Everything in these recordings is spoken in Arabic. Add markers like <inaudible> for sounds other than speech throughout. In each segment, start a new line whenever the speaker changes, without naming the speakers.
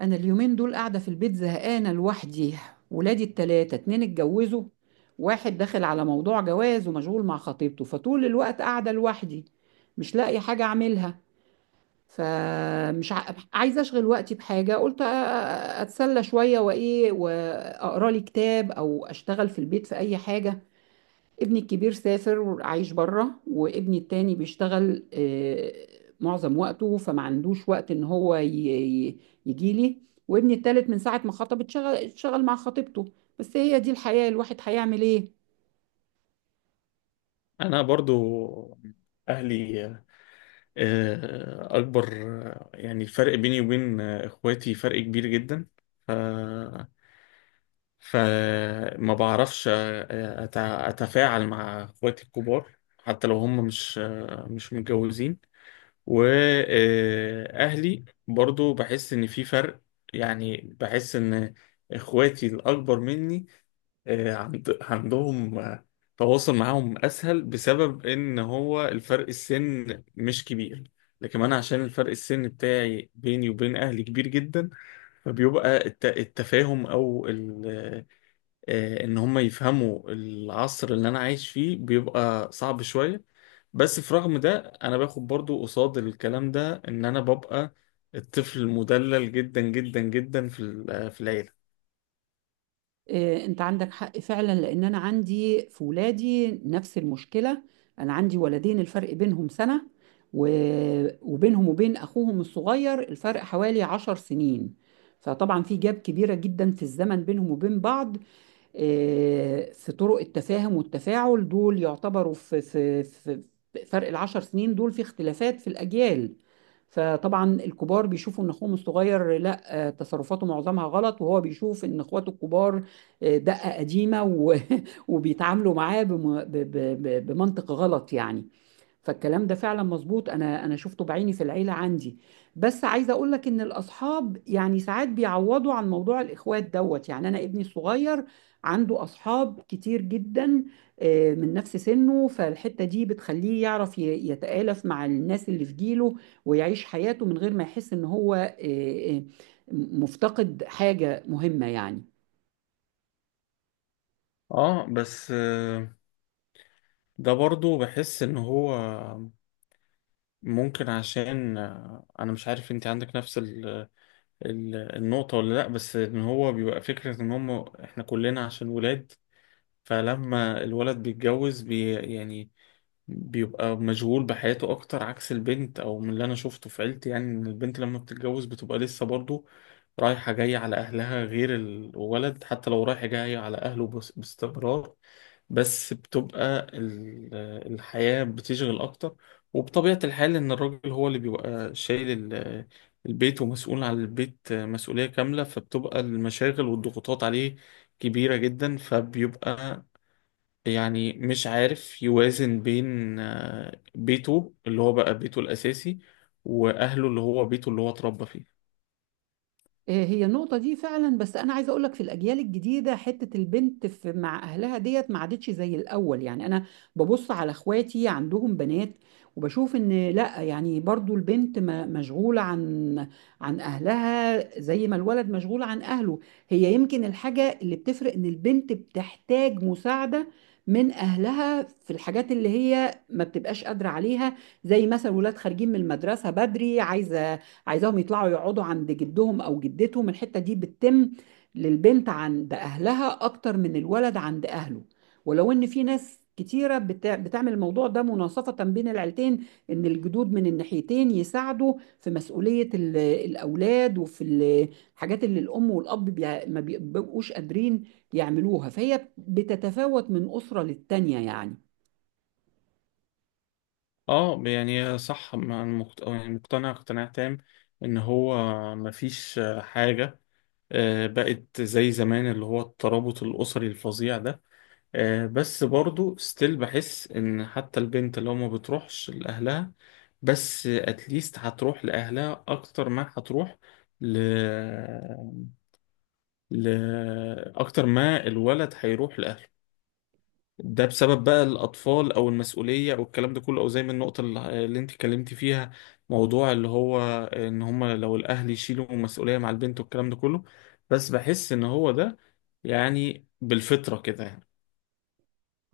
انا اليومين دول قاعده في البيت زهقانه لوحدي. ولادي التلاتة اتنين اتجوزوا، واحد داخل على موضوع جواز ومشغول مع خطيبته، فطول الوقت قاعده لوحدي مش لاقي حاجه اعملها. فمش عايزه اشغل وقتي بحاجه. قلت اتسلى شويه وايه، واقرا لي كتاب او اشتغل في البيت في اي حاجه. ابني الكبير سافر وعايش بره، وابني التاني بيشتغل معظم وقته، فما عندوش وقت ان هو يجي لي. وابني التالت من ساعة ما خطب اتشغل مع خطيبته. بس هي دي الحياة، الواحد هيعمل ايه؟
انا برضو اهلي اكبر. يعني الفرق بيني وبين اخواتي فرق كبير جدا. ف فما بعرفش اتفاعل مع اخواتي الكبار حتى لو هم مش متجوزين. واهلي برضو بحس ان في فرق، يعني بحس ان اخواتي الاكبر مني عندهم تواصل معاهم اسهل بسبب ان هو الفرق السن مش كبير. لكن انا عشان الفرق السن بتاعي بيني وبين اهلي كبير جدا، فبيبقى التفاهم او ان هم يفهموا العصر اللي انا عايش فيه بيبقى صعب شوية. بس في رغم ده انا باخد برضو قصاد الكلام ده ان انا ببقى الطفل المدلل جدا جدا جدا في العيلة.
آه، انت عندك حق فعلا، لان انا عندي في ولادي نفس المشكلة. انا عندي ولدين الفرق بينهم سنة، و- وبينهم وبين اخوهم الصغير الفرق حوالي 10 سنين. فطبعا في جاب كبيرة جدا في الزمن بينهم وبين بعض. في طرق التفاهم والتفاعل، دول يعتبروا في فرق العشر سنين دول في اختلافات في الأجيال. فطبعا الكبار بيشوفوا ان اخوهم الصغير لا، تصرفاته معظمها غلط، وهو بيشوف ان اخواته الكبار دقة قديمة <laughs> وبيتعاملوا معاه بمنطق غلط يعني. فالكلام ده فعلا مظبوط، انا شفته بعيني في العيله عندي. بس عايزه اقول لك ان الاصحاب يعني ساعات بيعوضوا عن موضوع الاخوات دوت. يعني انا ابني الصغير عنده اصحاب كتير جدا، من نفس سنه، فالحته دي بتخليه يعرف يتآلف مع الناس اللي في جيله، ويعيش حياته من غير ما يحس ان هو آه، مفتقد حاجه مهمه يعني.
اه بس ده برضو بحس ان هو ممكن عشان انا مش عارف انت عندك نفس ال النقطة ولا لا. بس ان هو بيبقى فكرة ان هم احنا كلنا عشان ولاد، فلما الولد بيتجوز يعني بيبقى مشغول بحياته اكتر عكس البنت او من اللي انا شفته في عيلتي. يعني ان البنت لما بتتجوز بتبقى لسه برضو رايحة جاية على اهلها غير الولد حتى لو رايحة جاية على اهله باستمرار، بس الحياة بتشغل اكتر. وبطبيعة الحال ان الراجل هو اللي بيبقى شايل البيت ومسؤول عن البيت مسؤولية كاملة، فبتبقى المشاغل والضغوطات عليه كبيرة جدا. فبيبقى يعني مش عارف يوازن بين بيته اللي هو بقى بيته الأساسي وأهله اللي هو بيته اللي هو اتربى فيه.
آه، هي النقطة دي فعلا، بس أنا عايزة أقولك في الأجيال الجديدة حتة البنت في مع أهلها ديت ما عادتش زي الأول. يعني أنا ببص على إخواتي عندهم بنات، وبشوف إن لأ، يعني برضو البنت مشغولة عن أهلها زي ما الولد مشغول عن أهله. هي يمكن الحاجة اللي بتفرق إن البنت بتحتاج مساعدة من أهلها في الحاجات اللي هي ما بتبقاش قادرة عليها، زي مثلا ولاد خارجين من المدرسة بدري، عايزاهم يطلعوا يقعدوا عند جدهم او جدتهم. الحته دي بتتم للبنت عند اهلها اكتر من الولد عند اهله. ولو ان في ناس كتيره بتعمل الموضوع ده مناصفه بين العيلتين، ان الجدود من الناحيتين يساعدوا في مسؤوليه الاولاد، وفي الحاجات اللي الام والاب ما بيبقوش قادرين يعملوها. فهي بتتفاوت من اسره للتانيه يعني.
اه يعني صح، يعني مقتنع اقتناع تام ان هو مفيش حاجة بقت زي زمان اللي هو الترابط الأسري الفظيع ده. بس برضو ستيل بحس ان حتى البنت لو ما بتروحش لأهلها، بس اتليست هتروح لأهلها اكتر ما هتروح ل لأكتر ما الولد هيروح لأهله. ده بسبب بقى الأطفال أو المسؤولية أو الكلام ده كله، أو زي ما النقطة اللي أنت اتكلمتي فيها، موضوع اللي هو إن هما لو الأهل يشيلوا مسؤولية مع البنت والكلام ده كله. بس بحس إن هو ده يعني بالفطرة كده يعني.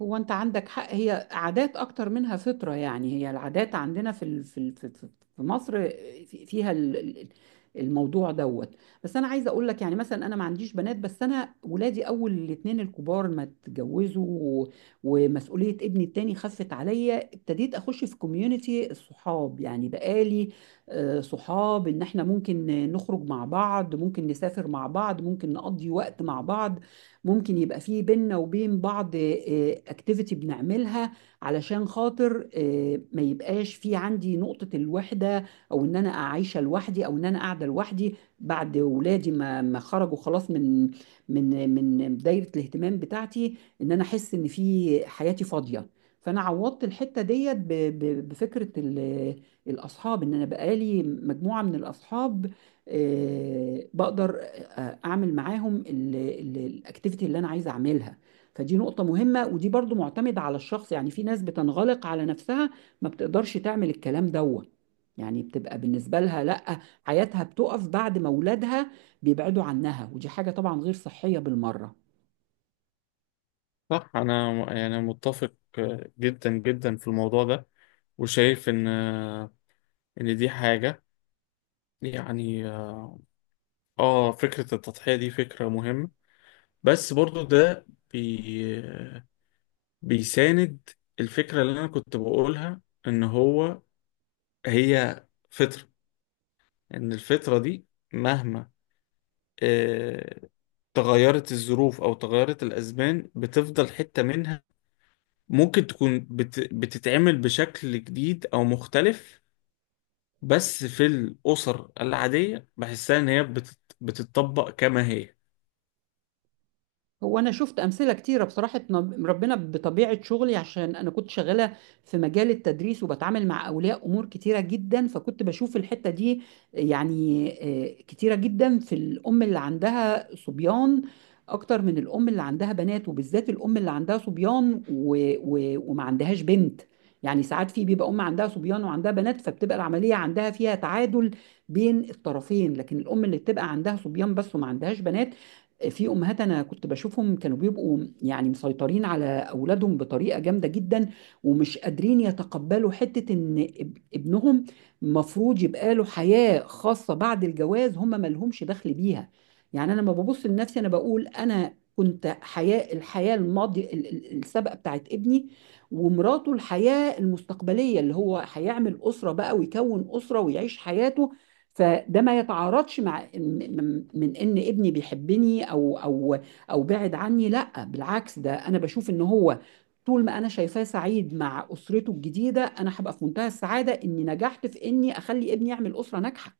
هو انت عندك حق، هي عادات اكتر منها فطرة. يعني هي العادات عندنا في مصر فيها الموضوع دوت. بس انا عايزه اقول لك، يعني مثلا انا ما عنديش بنات، بس انا ولادي اول الاتنين الكبار ما اتجوزوا، ومسؤوليه ابني التاني خفت عليا، ابتديت اخش في كوميونتي الصحاب. يعني بقالي صحاب ان احنا ممكن نخرج مع بعض، ممكن نسافر مع بعض، ممكن نقضي وقت مع بعض، ممكن يبقى فيه بينا وبين بعض اكتيفيتي بنعملها، علشان خاطر ما يبقاش في عندي نقطة الوحدة، او ان انا عايشة لوحدي، او ان انا قاعدة لوحدي بعد ولادي ما ما خرجوا خلاص من دايرة الاهتمام بتاعتي، ان انا احس ان في حياتي فاضية. فانا عوضت الحتة ديت بفكرة الاصحاب. ان انا بقالي مجموعة من الاصحاب، بقدر اعمل معاهم الاكتيفيتي اللي انا عايز اعملها. فدي نقطة مهمة، ودي برضو معتمدة على الشخص. يعني في ناس بتنغلق على نفسها، ما بتقدرش تعمل الكلام دوت. يعني بتبقى بالنسبة لها لأ، حياتها بتقف بعد ما أولادها بيبعدوا عنها، ودي حاجة طبعا غير صحية بالمرة.
صح، أنا يعني متفق جدا جدا في الموضوع ده، وشايف إن إن دي حاجة يعني آه، فكرة التضحية دي فكرة مهمة. بس برضو ده بي بيساند الفكرة اللي أنا كنت بقولها، إن هو هي فطرة، إن الفطرة دي مهما آه، تغيرت الظروف أو تغيرت الأزمان بتفضل حتة منها ممكن تكون بتتعمل بشكل جديد أو مختلف، بس في الأسر العادية بحسها إن هي بتتطبق كما هي.
هو انا شفت امثله كتيره بصراحه، ربنا بطبيعه شغلي، عشان انا كنت شغاله في مجال التدريس وبتعامل مع اولياء امور كتيره جدا، فكنت بشوف الحته دي يعني كتيره جدا في الام اللي عندها صبيان اكتر من الام اللي عندها بنات، وبالذات الام اللي عندها صبيان وما عندهاش بنت. يعني ساعات في بيبقى ام عندها صبيان وعندها بنات، فبتبقى العمليه عندها فيها تعادل بين الطرفين. لكن الام اللي بتبقى عندها صبيان بس وما عندهاش بنات، في امهات انا كنت بشوفهم كانوا بيبقوا يعني مسيطرين على اولادهم بطريقه جامده جدا، ومش قادرين يتقبلوا حته ان ابنهم مفروض يبقى له حياه خاصه بعد الجواز هم ما لهمش دخل بيها. يعني انا لما ببص لنفسي انا بقول انا كنت الحياه الماضيه السابقه بتاعت ابني، ومراته الحياه المستقبليه اللي هو هيعمل اسره بقى ويكون اسره ويعيش حياته. فده ما يتعارضش مع من ان ابني بيحبني او او بعد عني. لا، بالعكس، ده انا بشوف ان هو طول ما انا شايفاه سعيد مع اسرته الجديده انا هبقى في منتهى السعاده اني نجحت في اني اخلي ابني يعمل اسره ناجحه.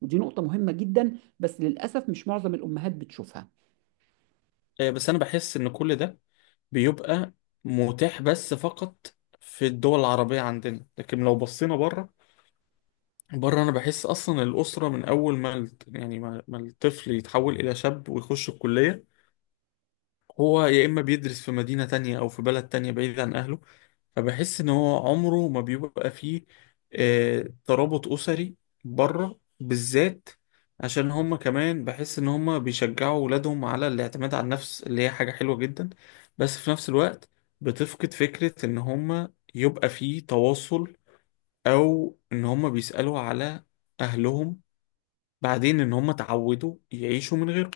ودي نقطه مهمه جدا، بس للاسف مش معظم الامهات بتشوفها.
بس أنا بحس إن كل ده بيبقى متاح بس فقط في الدول العربية عندنا، لكن لو بصينا بره، بره انا بحس اصلا الاسره من اول ما يعني ما الطفل يتحول الى شاب ويخش الكليه، هو يا اما بيدرس في مدينه تانية او في بلد تانية بعيد عن اهله. فبحس ان هو عمره ما بيبقى فيه آه ترابط اسري بره بالذات، عشان هما كمان بحس ان هما بيشجعوا ولادهم على الاعتماد على النفس اللي هي حاجه حلوه جدا. بس في نفس الوقت بتفقد فكره ان هما يبقى فيه تواصل او ان هما بيسالوا على اهلهم، بعدين ان هم اتعودوا يعيشوا من غيره.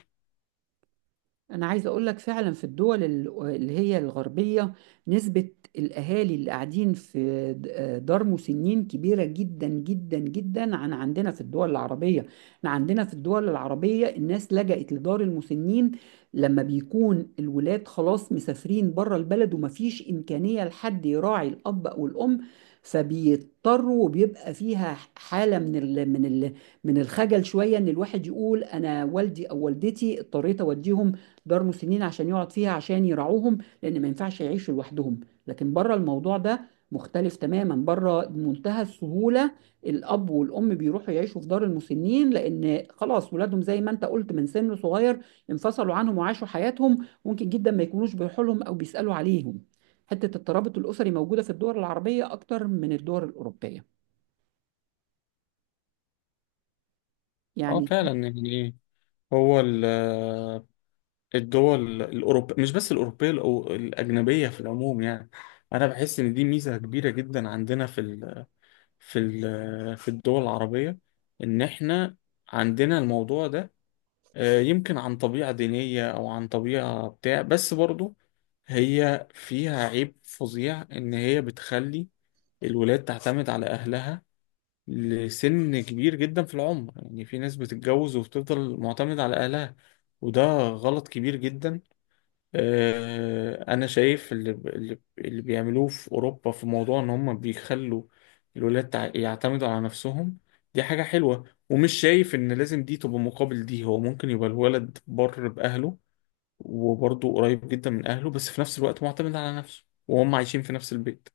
أنا عايزة أقول لك فعلا في الدول اللي هي الغربية، نسبة الأهالي اللي قاعدين في دار مسنين كبيرة جدا جدا جدا عن عندنا في الدول العربية. احنا عندنا في الدول العربية الناس لجأت لدار المسنين لما بيكون الولاد خلاص مسافرين بره البلد، ومفيش إمكانية لحد يراعي الأب أو الأم، فبيضطروا. وبيبقى فيها حالة من الخجل شوية، إن الواحد يقول أنا والدي أو والدتي اضطريت أوديهم دار مسنين عشان يقعد فيها، عشان يرعوهم، لان ما ينفعش يعيشوا لوحدهم. لكن بره الموضوع ده مختلف تماما، بره بمنتهى السهولة الأب والأم بيروحوا يعيشوا في دار المسنين، لأن خلاص ولادهم زي ما أنت قلت من سن صغير انفصلوا عنهم وعاشوا حياتهم، ممكن جدا ما يكونوش بيروحوا لهم أو بيسألوا عليهم. حتة الترابط الأسري موجودة في الدول العربية أكتر من الدول الأوروبية
اه
يعني.
فعلا يعني، هو الدول الاوروبيه مش بس الاوروبيه الاجنبيه في العموم يعني، انا بحس ان دي ميزه كبيره جدا عندنا في في الدول العربيه، ان احنا عندنا الموضوع ده يمكن عن طبيعه دينيه او عن طبيعه بتاع. بس برضو هي فيها عيب فظيع ان هي بتخلي الولاد تعتمد على اهلها لسن كبير جدا في العمر، يعني في ناس بتتجوز وبتفضل معتمد على أهلها، وده غلط كبير جدا. أنا شايف اللي بيعملوه في أوروبا في موضوع إن هم بيخلوا الولاد يعتمدوا على نفسهم، دي حاجة حلوة. ومش شايف إن لازم دي تبقى مقابل دي، هو ممكن يبقى الولد بأهله وبرضه قريب جدا من أهله بس في نفس الوقت معتمد على نفسه وهم عايشين في نفس البيت.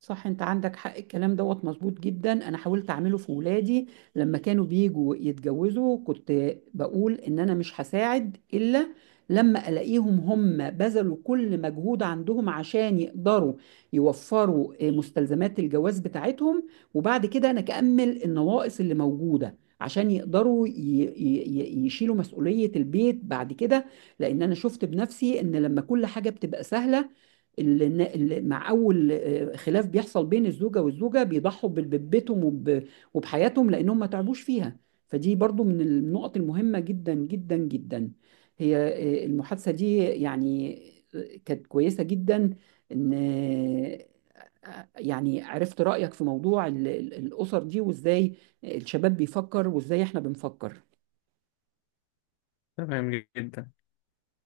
صح، انت عندك حق، الكلام دوت مظبوط جدا. انا حاولت اعمله في ولادي، لما كانوا بيجوا يتجوزوا كنت بقول ان انا مش هساعد الا لما الاقيهم هم بذلوا كل مجهود عندهم عشان يقدروا يوفروا مستلزمات الجواز بتاعتهم، وبعد كده انا اكمل النواقص اللي موجودة عشان يقدروا يشيلوا مسؤولية البيت بعد كده. لان انا شفت بنفسي ان لما كل حاجة بتبقى سهلة، مع اول خلاف بيحصل بين الزوجه والزوجه بيضحوا ببيتهم وبحياتهم لانهم ما تعبوش فيها. فدي برضو من النقط المهمه جدا جدا جدا. هي المحادثه دي يعني كانت كويسه جدا، ان يعني عرفت رايك في موضوع الاسر دي، وازاي الشباب بيفكر وازاي احنا بنفكر.
تمام جدا.